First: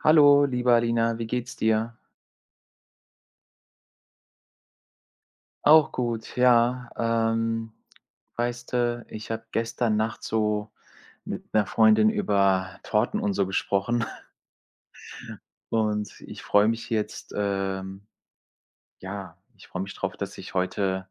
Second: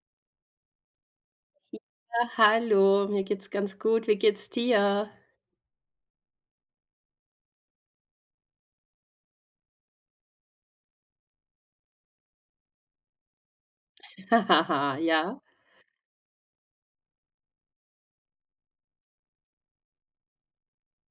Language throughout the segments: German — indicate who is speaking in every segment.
Speaker 1: Hallo, liebe Alina, wie geht's dir?
Speaker 2: Ah, hallo, mir geht's ganz gut. Wie geht's dir?
Speaker 1: Auch gut, ja. Weißt du, ich habe gestern Nacht so mit einer Freundin über Torten und so gesprochen.
Speaker 2: Hahaha, ja.
Speaker 1: Und ich freue mich jetzt, ja, ich freue mich drauf, dass ich heute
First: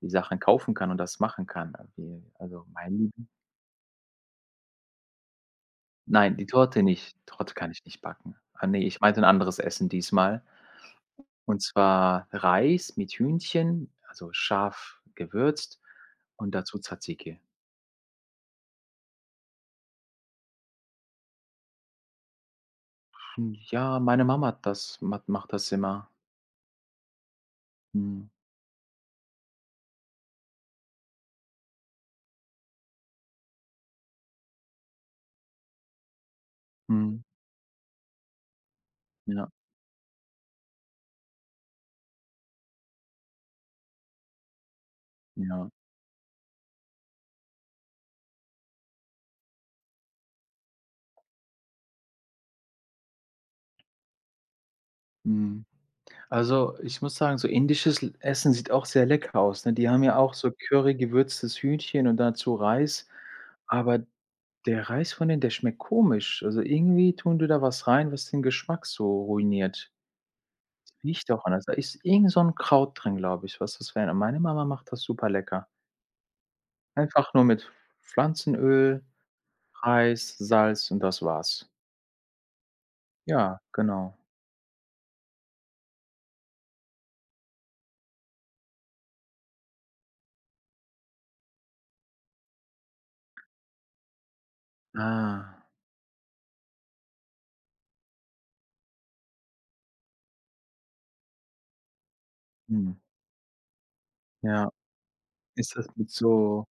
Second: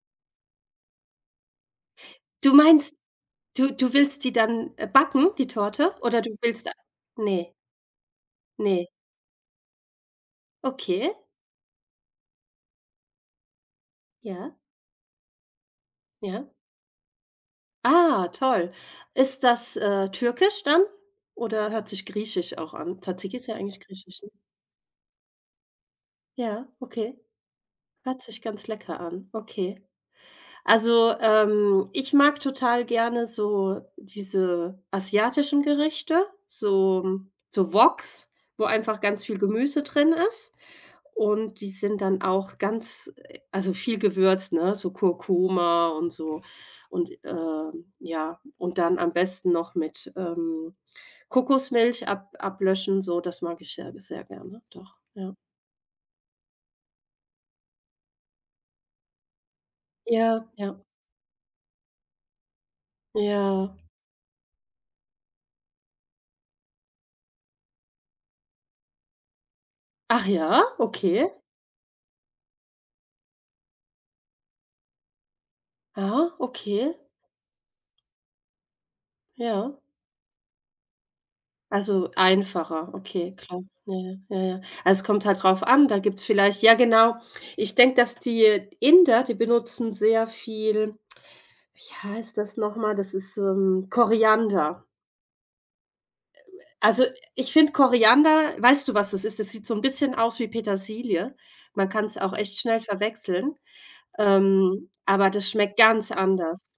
Speaker 1: die Sachen kaufen kann und das machen kann. Irgendwie
Speaker 2: Du
Speaker 1: also,
Speaker 2: meinst,
Speaker 1: mein Lieben
Speaker 2: du willst die dann, backen, die Torte? Oder du
Speaker 1: nein, die
Speaker 2: willst
Speaker 1: Torte nicht.
Speaker 2: nee,
Speaker 1: Torte kann ich nicht backen. Ah, ne,
Speaker 2: nee.
Speaker 1: ich meinte ein anderes Essen diesmal.
Speaker 2: Okay,
Speaker 1: Und zwar Reis mit Hühnchen, also
Speaker 2: ja,
Speaker 1: scharf gewürzt,
Speaker 2: ja.
Speaker 1: und dazu Tzatziki.
Speaker 2: Ah, toll. Ist das, türkisch dann? Oder hört sich griechisch auch an? Tzatziki ist ja
Speaker 1: Hm,
Speaker 2: eigentlich
Speaker 1: ja,
Speaker 2: griechisch,
Speaker 1: meine
Speaker 2: ne?
Speaker 1: Mama hat das mat macht das immer.
Speaker 2: Ja, okay. Hört
Speaker 1: Mhm,
Speaker 2: sich ganz lecker an. Okay. Also, ich mag total gerne so diese asiatischen Gerichte, so
Speaker 1: mhm,
Speaker 2: so Woks, wo einfach ganz viel
Speaker 1: ja,
Speaker 2: Gemüse drin ist. Und die sind dann auch ganz also viel gewürzt, ne, so
Speaker 1: ja,
Speaker 2: Kurkuma und so. Und, ja, und dann am besten noch mit, Kokosmilch ab ablöschen, so, das mag ich sehr, sehr gerne, doch, ja.
Speaker 1: mhm. Also, ich muss sagen, so indisches L Essen sieht auch sehr lecker aus, ne? Die haben ja auch
Speaker 2: Ja,
Speaker 1: so
Speaker 2: ja,
Speaker 1: Curry gewürztes Hühnchen und dazu Reis,
Speaker 2: ja.
Speaker 1: aber der Reis von denen, der schmeckt komisch. Also, irgendwie tun die da was rein, was den Geschmack so ruiniert.
Speaker 2: Ach ja,
Speaker 1: Riecht
Speaker 2: okay.
Speaker 1: ja auch anders. Da ist irgend so 'n Kraut drin, glaube ich, was das wäre. Meine Mama macht das super lecker.
Speaker 2: Ah, okay.
Speaker 1: Einfach nur mit Pflanzenöl,
Speaker 2: Ja,
Speaker 1: Reis, Salz, und das war's.
Speaker 2: also einfacher, okay,
Speaker 1: Ja,
Speaker 2: klar. Ja,
Speaker 1: genau.
Speaker 2: ja, ja, ja. Also, es kommt halt drauf an, da gibt's vielleicht, ja, genau. Ich denke, dass die Inder, die benutzen sehr viel, wie heißt das noch mal? Das ist, Koriander.
Speaker 1: Ah,
Speaker 2: Also, ich finde Koriander, weißt du, was das ist? Das sieht so ein bisschen aus wie Petersilie. Man kann's auch echt schnell
Speaker 1: mhm.
Speaker 2: verwechseln,
Speaker 1: Ja.
Speaker 2: aber das
Speaker 1: Ist
Speaker 2: schmeckt
Speaker 1: das mit
Speaker 2: ganz
Speaker 1: so
Speaker 2: anders.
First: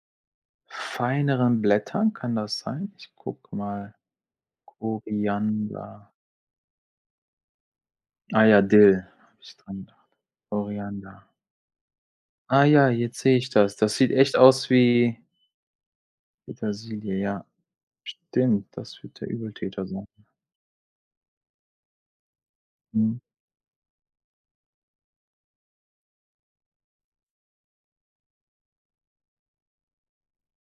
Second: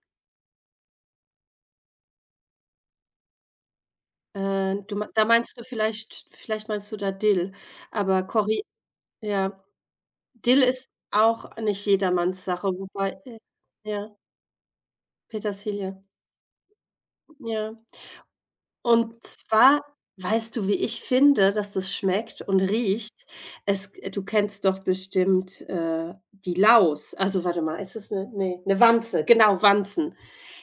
Speaker 1: feineren Blättern? Kann das sein? Ich gucke mal.
Speaker 2: Du mei da Meinst du
Speaker 1: Koriander.
Speaker 2: vielleicht meinst du da Dill, aber
Speaker 1: Ah
Speaker 2: Kori
Speaker 1: ja, Dill habe ich
Speaker 2: ja.
Speaker 1: dran gedacht.
Speaker 2: Dill ist
Speaker 1: Koriander.
Speaker 2: auch nicht jedermanns
Speaker 1: Ah
Speaker 2: Sache,
Speaker 1: ja, jetzt
Speaker 2: wobei
Speaker 1: sehe ich das. Das sieht
Speaker 2: ja,
Speaker 1: echt aus wie
Speaker 2: Petersilie,
Speaker 1: Petersilie, ja.
Speaker 2: ja.
Speaker 1: Stimmt, das wird
Speaker 2: Und
Speaker 1: der
Speaker 2: zwar,
Speaker 1: Übeltäter sein.
Speaker 2: weißt du, wie ich finde, dass es schmeckt und riecht?
Speaker 1: Mhm.
Speaker 2: Es Du kennst doch bestimmt, die Laus. Also, warte mal, ist es 'ne, nee, 'ne Wanze, genau, Wanzen.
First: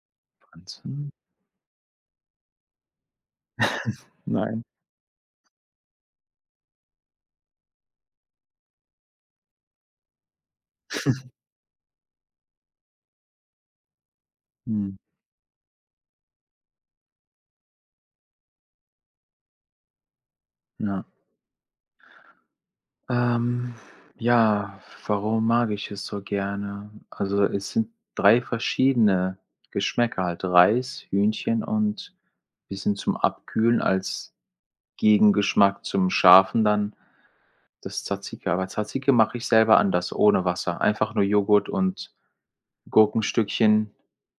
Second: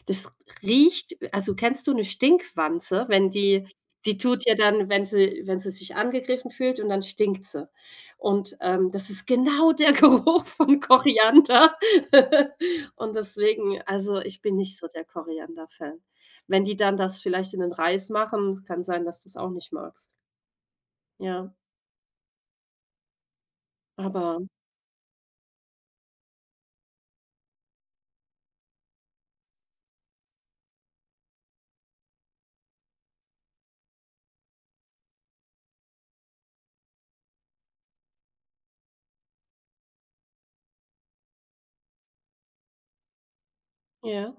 Speaker 2: Das
Speaker 1: Anzünden?
Speaker 2: riecht, also, kennst du eine Stinkwanze? Wenn die, die tut ja
Speaker 1: Nein.
Speaker 2: dann, wenn sie sich angegriffen fühlt, und dann stinkt sie. Und, das ist genau der Geruch von Koriander. Und deswegen, also, ich bin nicht so
Speaker 1: Mhm,
Speaker 2: der Koriander-Fan. Wenn die dann das vielleicht in den Reis machen, kann sein, dass du es auch nicht magst.
Speaker 1: ja.
Speaker 2: Ja,
Speaker 1: Ähm,
Speaker 2: aber,
Speaker 1: ja, warum mag ich es so gerne? Also, es sind 3 verschiedene Geschmäcker halt: Reis, Hühnchen und bisschen zum Abkühlen als Gegengeschmack zum Scharfen dann das Tzatziki. Aber Tzatziki mache ich selber anders, ohne Wasser. Einfach nur Joghurt und Gurkenstückchen
Speaker 2: ja,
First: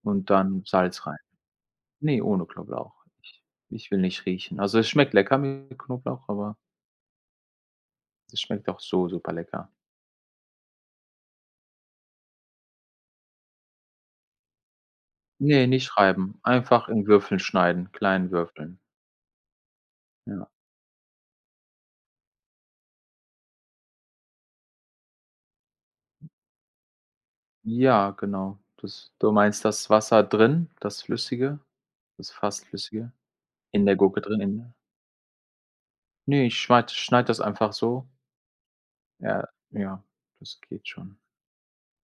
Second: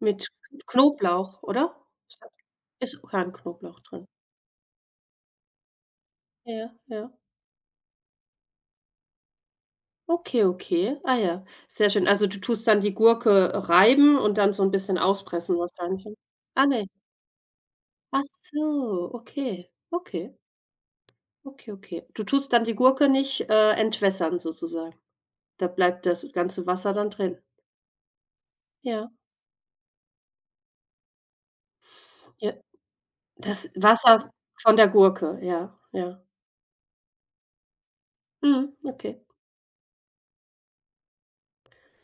Speaker 2: mit
Speaker 1: und dann Salz rein.
Speaker 2: Knoblauch, oder?
Speaker 1: Ne,
Speaker 2: Statt,
Speaker 1: ohne Knoblauch.
Speaker 2: ist kein
Speaker 1: Ich
Speaker 2: Knoblauch
Speaker 1: ich will
Speaker 2: drin.
Speaker 1: nicht riechen. Also, es schmeckt lecker mit Knoblauch, aber
Speaker 2: Ja, ja.
Speaker 1: das schmeckt auch so super lecker.
Speaker 2: Okay, okay. Ah ja, sehr schön. Also, du tust dann die Gurke reiben und dann so ein bisschen auspressen
Speaker 1: Ne, nicht
Speaker 2: wahrscheinlich, ne?
Speaker 1: reiben,
Speaker 2: Ah, ne.
Speaker 1: einfach in Würfeln schneiden,
Speaker 2: Ach
Speaker 1: kleinen Würfeln.
Speaker 2: so, okay, okay,
Speaker 1: Ja.
Speaker 2: okay, okay. Du tust dann die Gurke nicht, entwässern sozusagen. Da bleibt das ganze Wasser dann drin.
Speaker 1: Ja, genau.
Speaker 2: Ja,
Speaker 1: Das du meinst das Wasser drin, das Flüssige, das
Speaker 2: ja.
Speaker 1: fast Flüssige,
Speaker 2: Das
Speaker 1: in der Gurke
Speaker 2: Wasser
Speaker 1: drin, in
Speaker 2: von der Gurke, ja, ja.
Speaker 1: ne, ich schneide das einfach so.
Speaker 2: Mhm, okay.
Speaker 1: Ja, ja, das geht schon.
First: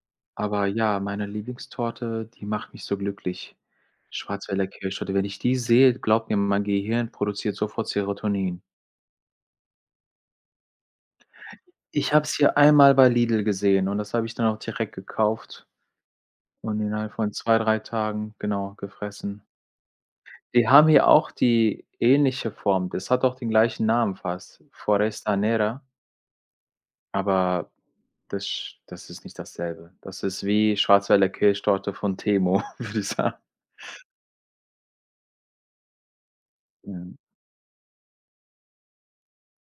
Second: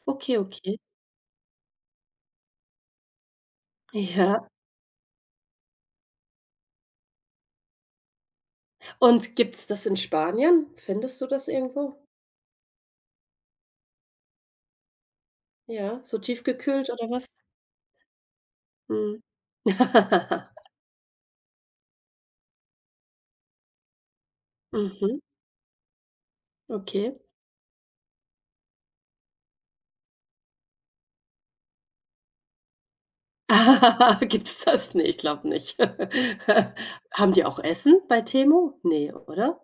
Speaker 2: Okay,
Speaker 1: Aber
Speaker 2: okay.
Speaker 1: ja, meine Lieblingstorte, die macht mich so glücklich.
Speaker 2: Ja.
Speaker 1: Schwarzwälder Kirschtorte. Wenn ich die sehe, glaub mir, mein Gehirn produziert sofort Serotonin.
Speaker 2: Und gibt's das in Spanien? Findest du das irgendwo?
Speaker 1: Ich habe es hier einmal bei Lidl gesehen und das habe ich dann auch direkt gekauft.
Speaker 2: Ja, so
Speaker 1: Und
Speaker 2: tiefgekühlt oder
Speaker 1: innerhalb von
Speaker 2: was?
Speaker 1: 2 3 Tagen, genau,
Speaker 2: Mhm.
Speaker 1: gefressen. Die haben hier auch die ähnliche Form. Das hat auch den gleichen Namen fast,
Speaker 2: Mhm,
Speaker 1: Foresta Nera,
Speaker 2: okay.
Speaker 1: aber das ist nicht dasselbe. Das ist wie Schwarzwälder Kirschtorte von Temo, würde ich sagen.
Speaker 2: Gibt's das? Ne, ich glaube nicht.
Speaker 1: Mhm.
Speaker 2: Haben die auch Essen bei Temu? Ne, oder?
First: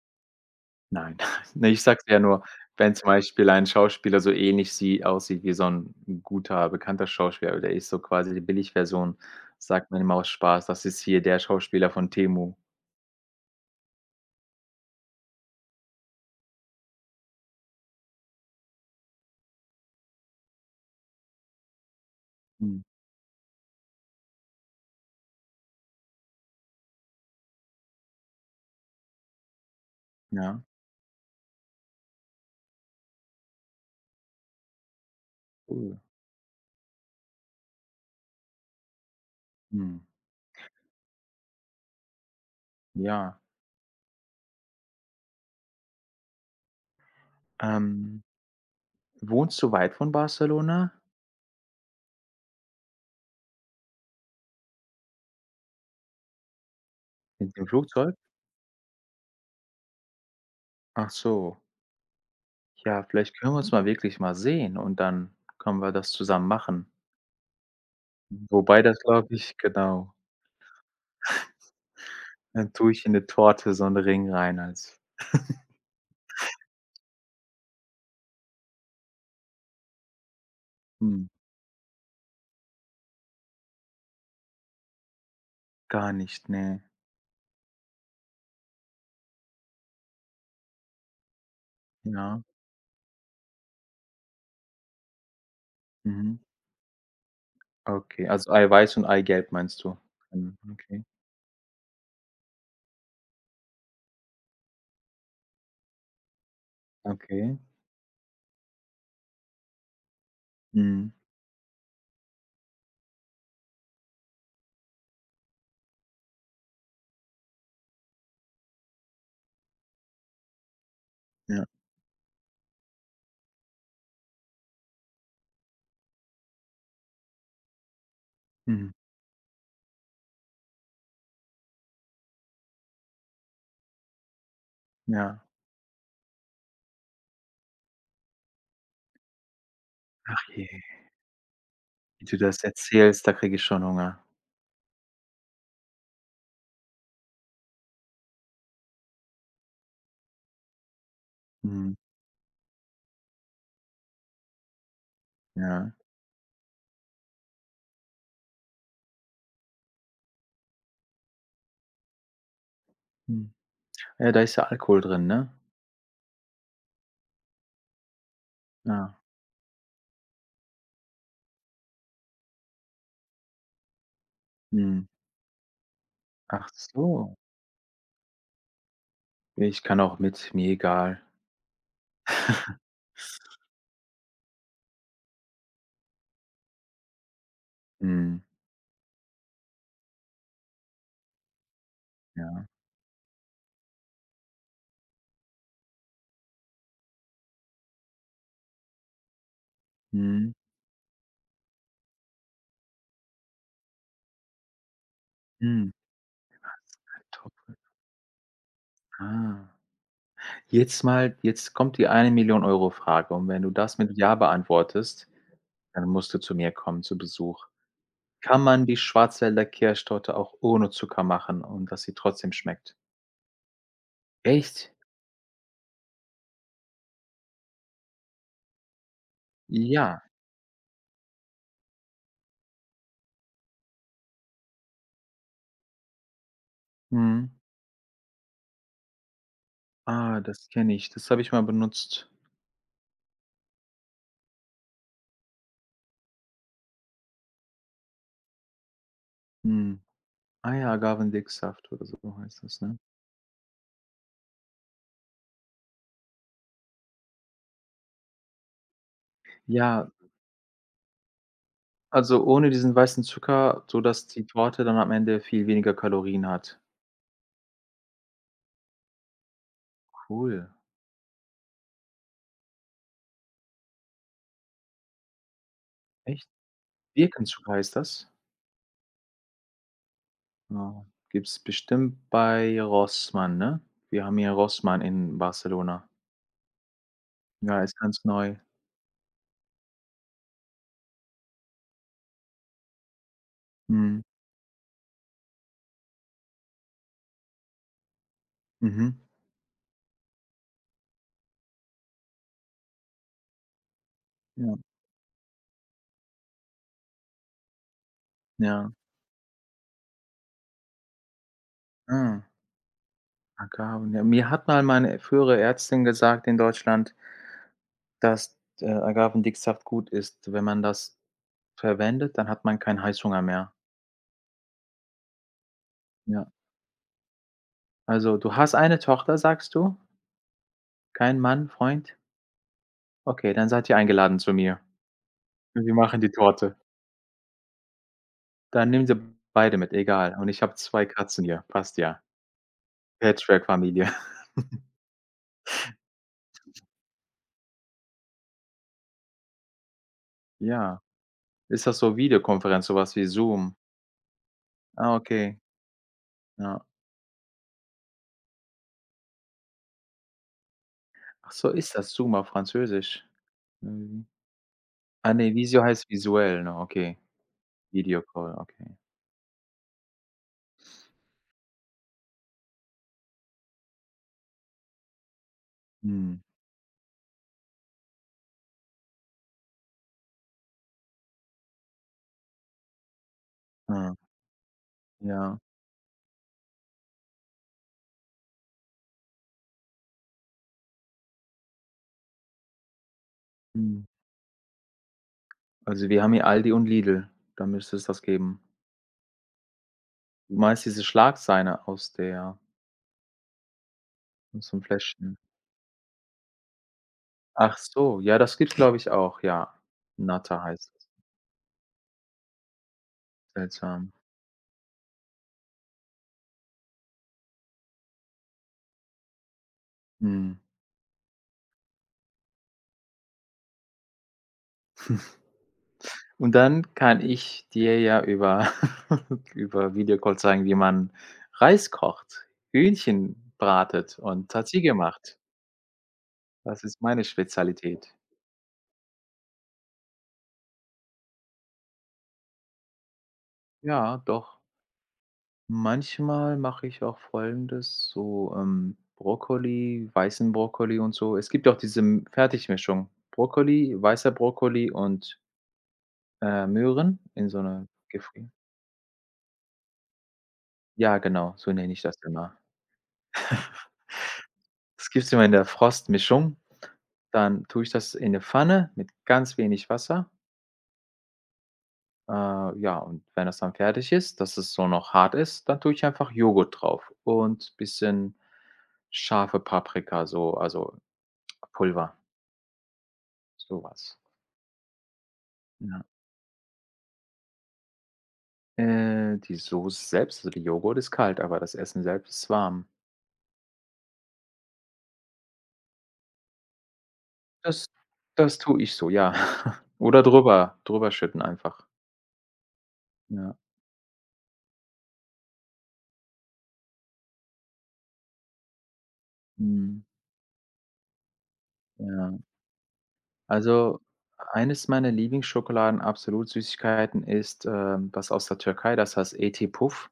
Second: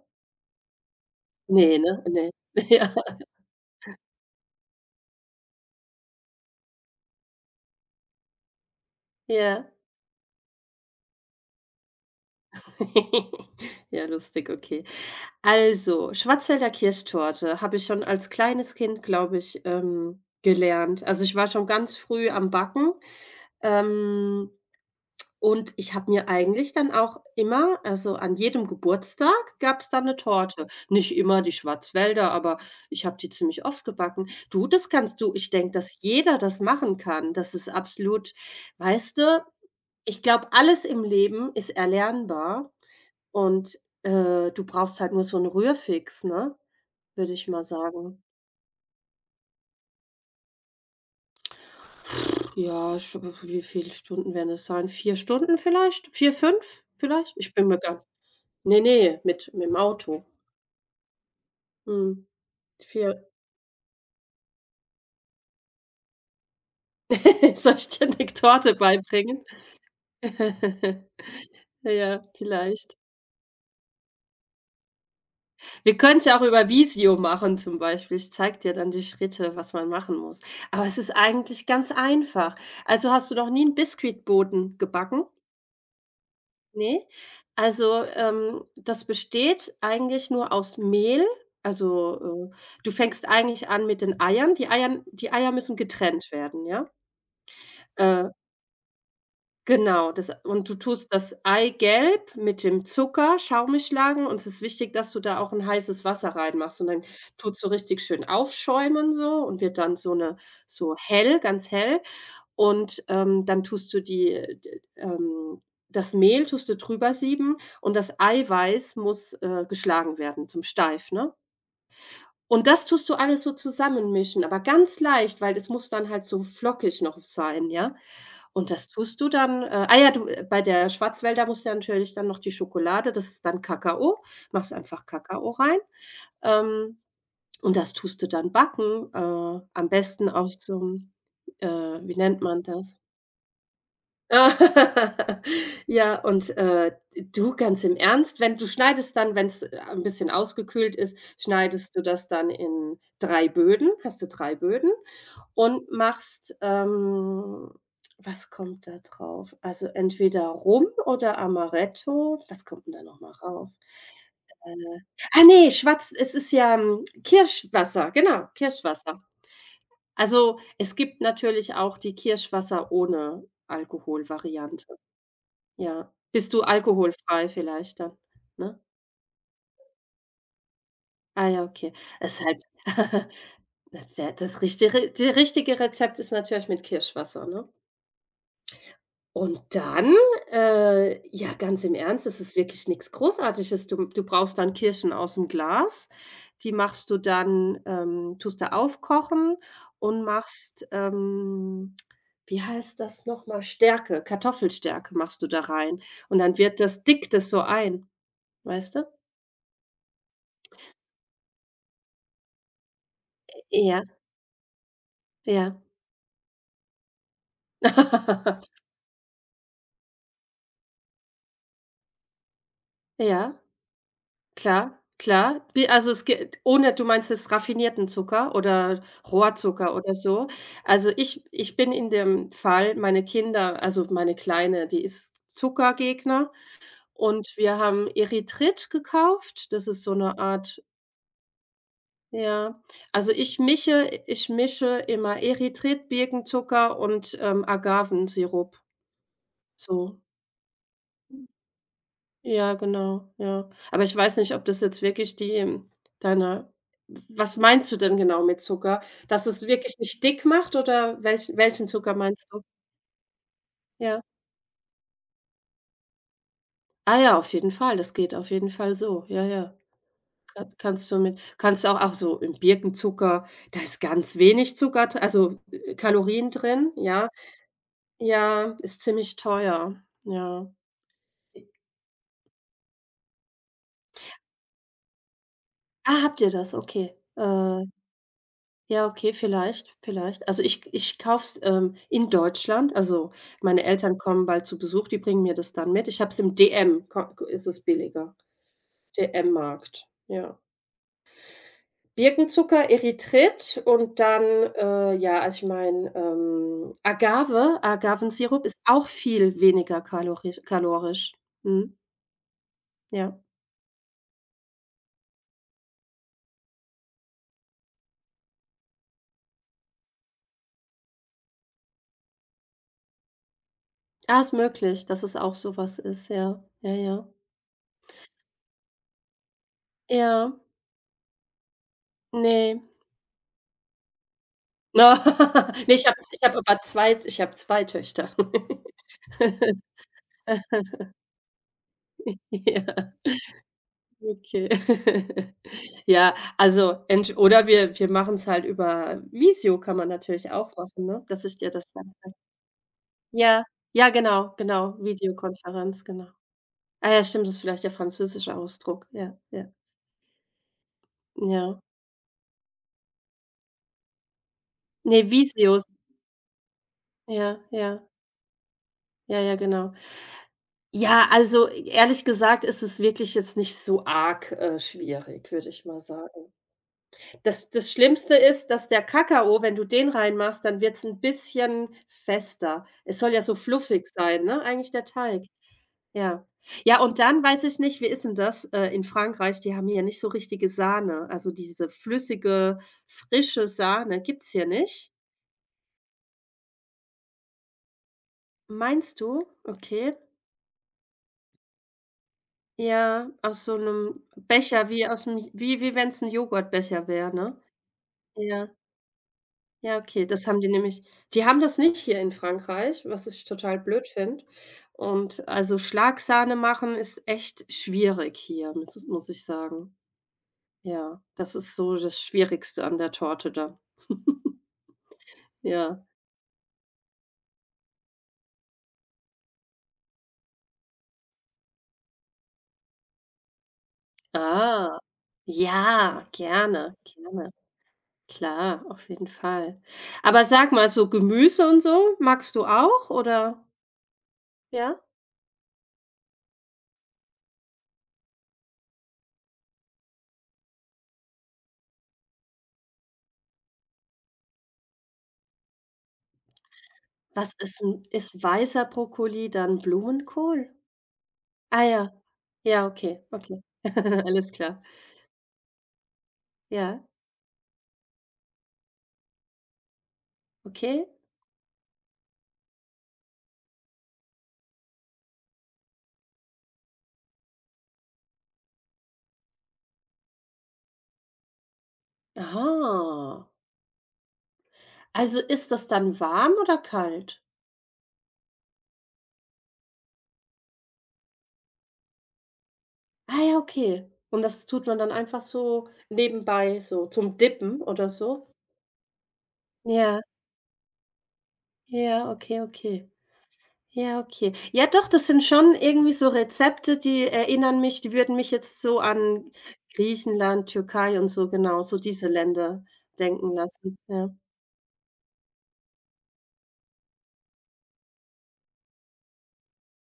Speaker 1: Nein. Ne,
Speaker 2: Ne,
Speaker 1: ich
Speaker 2: ne?
Speaker 1: sage ja
Speaker 2: Ne.
Speaker 1: nur,
Speaker 2: Ja.
Speaker 1: wenn zum Beispiel ein Schauspieler so ähnlich sie aussieht wie so ein guter, bekannter Schauspieler, aber der ist so quasi die Billigversion,
Speaker 2: Ja.
Speaker 1: sagt man immer aus Spaß: „Das ist hier der Schauspieler von Temu."
Speaker 2: Ja, lustig, okay. Also, Schwarzwälder Kirschtorte habe ich schon als kleines Kind, glaube ich, gelernt. Also, ich war schon ganz früh am
Speaker 1: Mhm.
Speaker 2: Backen, ähm, und ich habe mir eigentlich dann auch immer, also, an jedem Geburtstag gab es dann 'ne
Speaker 1: Ja,
Speaker 2: Torte. Nicht immer die Schwarzwälder, aber ich habe die ziemlich oft gebacken. Du, das kannst du, ich denke, dass
Speaker 1: cool.
Speaker 2: jeder das machen kann. Das ist absolut, weißt du,
Speaker 1: Mhm.
Speaker 2: ich glaube, alles im Leben ist erlernbar.
Speaker 1: Ja,
Speaker 2: Und, du brauchst halt nur so 'n Rührfix, ne, würde ich mal sagen.
Speaker 1: ähm, wohnst du weit von Barcelona?
Speaker 2: Ja, sch wie viele Stunden werden es sein? 4 Stunden vielleicht? 4, 5 vielleicht? Ich
Speaker 1: Mit dem
Speaker 2: bin mir gar,
Speaker 1: Flugzeug?
Speaker 2: ne, ne, mit dem Auto.
Speaker 1: Ach so.
Speaker 2: Mhm.
Speaker 1: Ja,
Speaker 2: 4.
Speaker 1: vielleicht können wir uns mal wirklich mal sehen und dann können wir das zusammen machen.
Speaker 2: Soll ich dir 'ne Torte
Speaker 1: Wobei das glaube
Speaker 2: beibringen?
Speaker 1: ich genau.
Speaker 2: Ja,
Speaker 1: Dann tue
Speaker 2: vielleicht.
Speaker 1: ich in 'ne Torte so 'n Ring rein als
Speaker 2: Wir können's ja auch über Visio machen zum Beispiel. Ich zeige dir dann die Schritte, was man machen muss. Aber es ist
Speaker 1: hm,
Speaker 2: eigentlich ganz einfach. Also, hast du noch nie 'n Biskuitboden gebacken?
Speaker 1: gar nicht, ne.
Speaker 2: Ne, also, das besteht eigentlich nur aus Mehl.
Speaker 1: Ja,
Speaker 2: Also, du fängst eigentlich an mit den Eiern. Die Eier müssen getrennt
Speaker 1: mhm.
Speaker 2: werden, ja?
Speaker 1: Okay,
Speaker 2: Äh
Speaker 1: also Eiweiß und Eigelb meinst du?
Speaker 2: Genau, das,
Speaker 1: Mhm,
Speaker 2: und du
Speaker 1: okay,
Speaker 2: tust das Eigelb mit dem Zucker schaumig schlagen, und es ist wichtig, dass du da auch 'n heißes Wasser reinmachst, und dann
Speaker 1: okay.
Speaker 2: tut's so richtig schön aufschäumen, so, und wird dann so
Speaker 1: Mhm,
Speaker 2: hell, ganz hell, und, dann tust du die, d das Mehl, tust du drüber sieben, und das Eiweiß muss, geschlagen werden zum Steif, ne?
Speaker 1: ja,
Speaker 2: Und das tust du alles so zusammenmischen, aber ganz leicht, weil es muss dann halt so flockig noch sein, ja? Und das
Speaker 1: mhm,
Speaker 2: tust du dann ah ja, du bei der Schwarzwälder musst du ja natürlich dann noch die Schokolade, das ist dann Kakao, machst einfach
Speaker 1: ja.
Speaker 2: Kakao rein, ähm, und das tust du dann backen, am besten
Speaker 1: Ach
Speaker 2: auf
Speaker 1: je,
Speaker 2: so 'm wie
Speaker 1: wie du
Speaker 2: nennt man
Speaker 1: das
Speaker 2: das?
Speaker 1: erzählst, da kriege ich schon Hunger.
Speaker 2: Ja, und, du ganz im Ernst, wenn du schneidest dann wenn es ein bisschen ausgekühlt ist, schneidest
Speaker 1: Mhm,
Speaker 2: du das dann in 3 Böden, hast du 3 Böden, und
Speaker 1: ja,
Speaker 2: machst, was kommt da drauf? Also, entweder Rum oder Amaretto. Was kommt 'n da noch mal
Speaker 1: mhm.
Speaker 2: rauf?
Speaker 1: Ja, da ist ja
Speaker 2: Äh,
Speaker 1: Alkohol drin,
Speaker 2: ah
Speaker 1: ne?
Speaker 2: nee, Schwarz es ist ja, Kirschwasser, genau,
Speaker 1: Ja.
Speaker 2: Kirschwasser. Also, es gibt natürlich auch die Kirschwasser ohne Alkohol-Variante.
Speaker 1: Mhm.
Speaker 2: Ja. Bist du
Speaker 1: Ach so.
Speaker 2: alkoholfrei vielleicht dann, ne?
Speaker 1: Ich kann auch mit, mir egal.
Speaker 2: Ah ja, okay. Es ist halt das ist ja das richtige die richtige Rezept ist natürlich mit Kirschwasser, ne?
Speaker 1: Mhm.
Speaker 2: Und dann, ja, ganz im Ernst, es ist
Speaker 1: Ja.
Speaker 2: wirklich nichts Großartiges. Du brauchst dann Kirschen aus dem Glas. Die machst du dann, tust du aufkochen, und
Speaker 1: Mhm.
Speaker 2: machst, wie heißt das nochmal, Stärke, Kartoffelstärke machst du da
Speaker 1: Mhm.
Speaker 2: rein. Und dann wird das, dickt das so
Speaker 1: Salzkartoffeln.
Speaker 2: ein, weißt du?
Speaker 1: Ah. Jetzt kommt die 1 Million Euro Frage, und wenn du das
Speaker 2: Ja.
Speaker 1: mit ja beantwortest,
Speaker 2: Ja.
Speaker 1: dann musst du zu mir kommen zu Besuch. Kann man die Schwarzwälder Kirschtorte auch ohne Zucker machen und dass sie trotzdem schmeckt?
Speaker 2: Ja,
Speaker 1: Echt?
Speaker 2: klar, klar. Wie, also, es geht ohne, du meinst jetzt raffinierten Zucker oder Rohrzucker oder
Speaker 1: Ja.
Speaker 2: so? Also, ich bin in dem Fall, meine Kinder, also, meine Kleine, die ist Zuckergegner,
Speaker 1: Mhm.
Speaker 2: und wir haben Erythrit gekauft. Das ist so eine
Speaker 1: Ah, das
Speaker 2: Art,
Speaker 1: kenne ich. Das habe ich mal benutzt.
Speaker 2: ja. Also, ich mische immer Erythrit, Birkenzucker und, Agavensirup,
Speaker 1: Mhm.
Speaker 2: so.
Speaker 1: Ah ja, Agavendicksaft oder so heißt
Speaker 2: Ja,
Speaker 1: das, ne?
Speaker 2: genau, ja. Aber ich weiß nicht, ob das jetzt wirklich die, deine, was meinst du denn genau mit Zucker? Dass es wirklich
Speaker 1: Ja,
Speaker 2: nicht dick macht, oder welchen Zucker
Speaker 1: also
Speaker 2: meinst du?
Speaker 1: ohne diesen weißen Zucker,
Speaker 2: Ja.
Speaker 1: sodass die Torte dann am Ende viel weniger Kalorien hat.
Speaker 2: Ah ja, auf jeden Fall, das geht auf jeden Fall so. Ja, ja. Ka
Speaker 1: Cool.
Speaker 2: kannst du auch so im Birkenzucker, da ist ganz wenig Zucker, dr also,
Speaker 1: Echt?
Speaker 2: Kalorien drin, ja.
Speaker 1: Birkenzucker heißt das?
Speaker 2: Ja, ist ziemlich teuer, ja.
Speaker 1: Ja. Gibt's bestimmt bei Rossmann, ne? Wir haben hier Rossmann in Barcelona.
Speaker 2: Ah, habt ihr das? Okay.
Speaker 1: Ja, ist ganz neu.
Speaker 2: Ja, okay, vielleicht, vielleicht. Also, ich kauf's, in Deutschland. Also, meine Eltern
Speaker 1: Mhm.
Speaker 2: kommen bald zu Besuch, die bringen mir das dann mit. Ich habe es im DM, ko ko ist es billiger,
Speaker 1: Mhm.
Speaker 2: DM-Markt, ja. Birkenzucker, Erythrit und dann,
Speaker 1: Ja.
Speaker 2: ja, also, ich meine, Agavensirup ist
Speaker 1: Ja.
Speaker 2: auch viel weniger kalorich kalorisch. Mhm,
Speaker 1: Ah,
Speaker 2: ja.
Speaker 1: Agaven. Ja, mir hat mal meine frühere Ärztin gesagt in Deutschland, dass, Agavendicksaft gut ist. Wenn man das verwendet, dann hat man keinen Heißhunger mehr.
Speaker 2: Ah, ist möglich, dass es auch sowas ist,
Speaker 1: Ja.
Speaker 2: ja. Ja, ja.
Speaker 1: Also, du hast eine Tochter, sagst du?
Speaker 2: Ja,
Speaker 1: Kein Mann, Freund?
Speaker 2: ne.
Speaker 1: Okay, dann seid ihr eingeladen zu mir.
Speaker 2: Ne,
Speaker 1: Wir
Speaker 2: ich habe,
Speaker 1: machen die Torte.
Speaker 2: ich habe 2 Töchter.
Speaker 1: Dann nehmen Sie beide mit, egal. Und ich habe 2 Katzen hier, passt ja.
Speaker 2: Ja,
Speaker 1: Patchwork-Familie.
Speaker 2: okay. Ja, also, entsch oder wir machen's halt über Visio, kann man natürlich auch
Speaker 1: Ja.
Speaker 2: machen, ne, dass ich dir
Speaker 1: Ist
Speaker 2: das
Speaker 1: das
Speaker 2: dann.
Speaker 1: so Videokonferenz, sowas wie
Speaker 2: Ja,
Speaker 1: Zoom?
Speaker 2: ja, genau, genau,
Speaker 1: Ah, okay,
Speaker 2: Videokonferenz, genau.
Speaker 1: ja.
Speaker 2: Ah ja, stimmt, das ist vielleicht der französische Ausdruck. Ja, ja,
Speaker 1: Ach so,
Speaker 2: ja.
Speaker 1: ist das Zoom auf Französisch? Mhm.
Speaker 2: Ne,
Speaker 1: Ah ne,
Speaker 2: Visios.
Speaker 1: Visio heißt visuell, ne? Okay.
Speaker 2: Ja, ja,
Speaker 1: Videocall, okay.
Speaker 2: ja, ja, genau. Ja, also, ehrlich gesagt, ist es wirklich jetzt nicht so arg, schwierig, würde ich mal
Speaker 1: Mhm.
Speaker 2: sagen. Das Schlimmste ist, dass der Kakao, wenn du den reinmachst, dann wird's 'n bisschen fester. Es soll ja so fluffig
Speaker 1: Ah,
Speaker 2: sein, ne, eigentlich der Teig.
Speaker 1: ja.
Speaker 2: Ja. Ja, und dann weiß ich nicht, wie ist 'n das, in Frankreich? Die haben hier nicht so richtige Sahne. Also, diese flüssige, frische
Speaker 1: Mhm.
Speaker 2: Sahne gibt's hier nicht.
Speaker 1: Also, wir haben hier Aldi und Lidl, da müsste es das geben.
Speaker 2: Meinst du? Okay.
Speaker 1: Du meinst diese Schlagzeile
Speaker 2: Ja, aus so 'nem
Speaker 1: aus dem
Speaker 2: Becher, wie aus
Speaker 1: Fläschchen?
Speaker 2: 'nem, wie wenn's 'n Joghurtbecher wäre, ne?
Speaker 1: Ach so, ja, das
Speaker 2: Ja.
Speaker 1: gibt's, glaube ich, auch, ja.
Speaker 2: Ja, okay, das haben
Speaker 1: Natter
Speaker 2: die
Speaker 1: heißt
Speaker 2: nämlich
Speaker 1: es.
Speaker 2: die haben das nicht hier in Frankreich, was ich total blöd
Speaker 1: Seltsam.
Speaker 2: finde. Und, also, Schlagsahne machen ist echt schwierig hier, muss ich sagen.
Speaker 1: Mhm.
Speaker 2: Ja, das ist so das Schwierigste an der Torte da. Ja.
Speaker 1: Und dann kann ich dir ja über über Videocall zeigen, wie man Reis kocht, Hühnchen bratet und Tzatziki
Speaker 2: Ah.
Speaker 1: macht.
Speaker 2: Ja,
Speaker 1: Das
Speaker 2: gerne,
Speaker 1: ist meine
Speaker 2: gerne.
Speaker 1: Spezialität.
Speaker 2: Klar, auf jeden Fall. Aber sag mal, so Gemüse und so, magst du auch oder,
Speaker 1: Ja, doch.
Speaker 2: ja?
Speaker 1: Manchmal mache ich auch Folgendes, so, Brokkoli, weißen Brokkoli und so. Es gibt ja auch diese M Fertigmischung: Brokkoli, weißer Brokkoli und, Möhren in
Speaker 2: Was
Speaker 1: so
Speaker 2: ist
Speaker 1: einer
Speaker 2: 'n, ist
Speaker 1: Gefri.
Speaker 2: weißer Brokkoli dann Blumenkohl?
Speaker 1: Ja, genau, so
Speaker 2: Ah
Speaker 1: nenne ich
Speaker 2: ja.
Speaker 1: das immer.
Speaker 2: Ja, okay, okay. Alles klar.
Speaker 1: Das gibt's immer in der Frostmischung.
Speaker 2: Ja,
Speaker 1: Dann tue ich das in 'ne Pfanne mit ganz wenig Wasser.
Speaker 2: okay.
Speaker 1: Ja, und wenn das dann fertig ist, dass es so noch hart ist, dann tue ich einfach Joghurt drauf und bisschen scharfe Paprika, so also Pulver,
Speaker 2: Aha.
Speaker 1: so was.
Speaker 2: Also, ist das
Speaker 1: Ja.
Speaker 2: dann warm oder kalt?
Speaker 1: Die Soße selbst, also der Joghurt, ist kalt, aber das Essen selbst ist warm.
Speaker 2: Ah ja, okay. Und das tut man dann einfach so nebenbei, so zum Dippen
Speaker 1: Das
Speaker 2: oder so?
Speaker 1: das tue ich so, ja.
Speaker 2: Ja,
Speaker 1: Oder drüber schütten einfach.
Speaker 2: ja, okay, okay.
Speaker 1: Ja,
Speaker 2: Ja, okay. Ja, doch, das sind schon irgendwie so Rezepte, die würden mich jetzt so an
Speaker 1: mhm,
Speaker 2: Griechenland, Türkei, und so, genau, so diese
Speaker 1: ja.
Speaker 2: Länder denken lassen.
Speaker 1: Also,
Speaker 2: Ja.
Speaker 1: eines meiner Lieblingsschokoladen absolut Süßigkeiten ist, was aus der Türkei, das heißt Eti Puf.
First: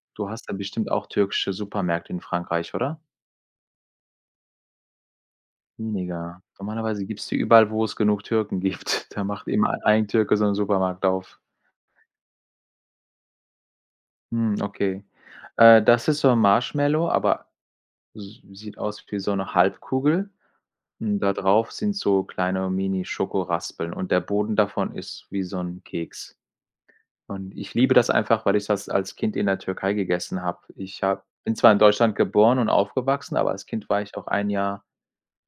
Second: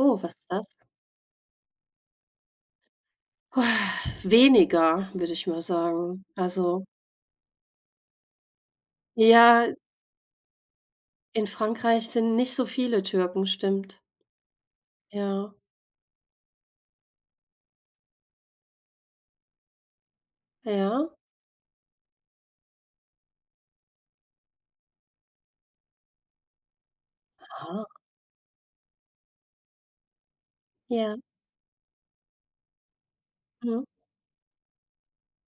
Speaker 2: Oh,
Speaker 1: Du
Speaker 2: was ist
Speaker 1: hast da
Speaker 2: das?
Speaker 1: bestimmt auch türkische Supermärkte in Frankreich, oder?
Speaker 2: Weniger, würde ich mal sagen.
Speaker 1: Weniger.
Speaker 2: Also,
Speaker 1: Normalerweise gibt's die überall, wo es genug Türken gibt. Da macht
Speaker 2: ja,
Speaker 1: immer ein Türke so einen Supermarkt auf.
Speaker 2: in Frankreich sind nicht so viele Türken, stimmt.
Speaker 1: Hm, okay.
Speaker 2: Ja,
Speaker 1: Das ist so ein Marshmallow, aber s sieht aus wie so eine Halbkugel,
Speaker 2: ja.
Speaker 1: und da drauf sind so kleine Mini-Schokoraspeln und der Boden davon ist wie so ein Keks. Und ich
Speaker 2: Ah.
Speaker 1: liebe das einfach, weil ich das als Kind in der Türkei gegessen habe. Ich
Speaker 2: Ja,
Speaker 1: habe bin zwar in Deutschland geboren und aufgewachsen, aber als
Speaker 2: mhm.
Speaker 1: Kind war ich auch ein Jahr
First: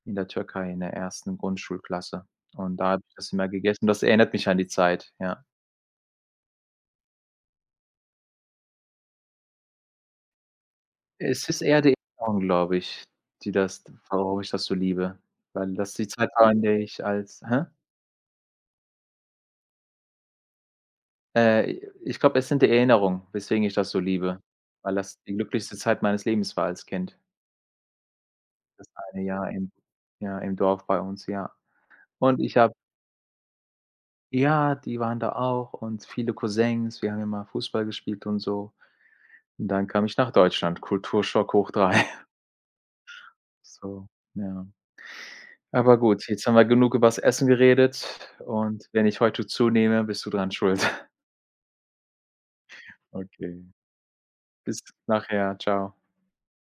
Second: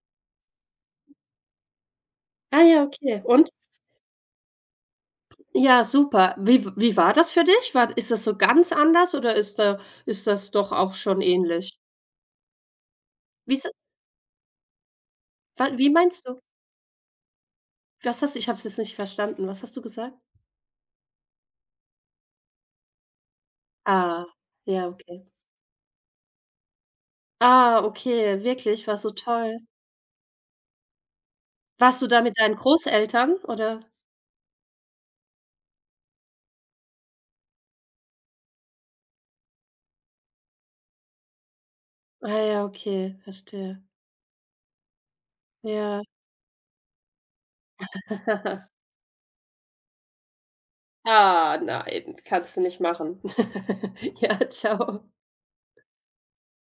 Speaker 1: in der Türkei in der ersten Grundschulklasse,
Speaker 2: Ah
Speaker 1: und
Speaker 2: ja,
Speaker 1: da habe ich
Speaker 2: okay.
Speaker 1: das immer
Speaker 2: Und?
Speaker 1: gegessen. Das erinnert mich an die Zeit, ja.
Speaker 2: Ja, super. Wie w wie war das für dich? War Ist das so ganz anders oder ist das doch auch schon
Speaker 1: Es ist
Speaker 2: ähnlich?
Speaker 1: eher die Erinnerung, glaube ich, die
Speaker 2: Wie s
Speaker 1: das warum ich das so liebe,
Speaker 2: wa
Speaker 1: weil
Speaker 2: Wie
Speaker 1: das die
Speaker 2: meinst
Speaker 1: Zeit
Speaker 2: du?
Speaker 1: war, in der ich als hä?
Speaker 2: Was hast du Ich habe es jetzt nicht verstanden. Was hast du gesagt?
Speaker 1: Äh, ich glaube, es sind die Erinnerungen, weswegen ich das so
Speaker 2: Ah,
Speaker 1: liebe,
Speaker 2: ja,
Speaker 1: weil das
Speaker 2: okay.
Speaker 1: die glücklichste Zeit meines Lebens war als Kind.
Speaker 2: Ah, okay, wirklich,
Speaker 1: Das
Speaker 2: war so
Speaker 1: eine Jahr
Speaker 2: toll.
Speaker 1: im ja, im Dorf bei uns, ja.
Speaker 2: Warst du da mit
Speaker 1: Und ich
Speaker 2: deinen
Speaker 1: habe,
Speaker 2: Großeltern, oder?
Speaker 1: ja, die waren da auch und viele Cousins. Wir haben immer Fußball gespielt und so. Und dann kam ich nach Deutschland. Kulturschock hoch 3.
Speaker 2: Ah ja, okay, verstehe.
Speaker 1: So, ja. Aber
Speaker 2: Ja.
Speaker 1: gut, jetzt haben wir genug übers Essen geredet, und wenn ich heute zunehme, bist du dran schuld.
Speaker 2: Ah, nein, kannst du nicht machen.
Speaker 1: Okay,
Speaker 2: Ja,
Speaker 1: bis
Speaker 2: ciao.
Speaker 1: nachher. Ciao.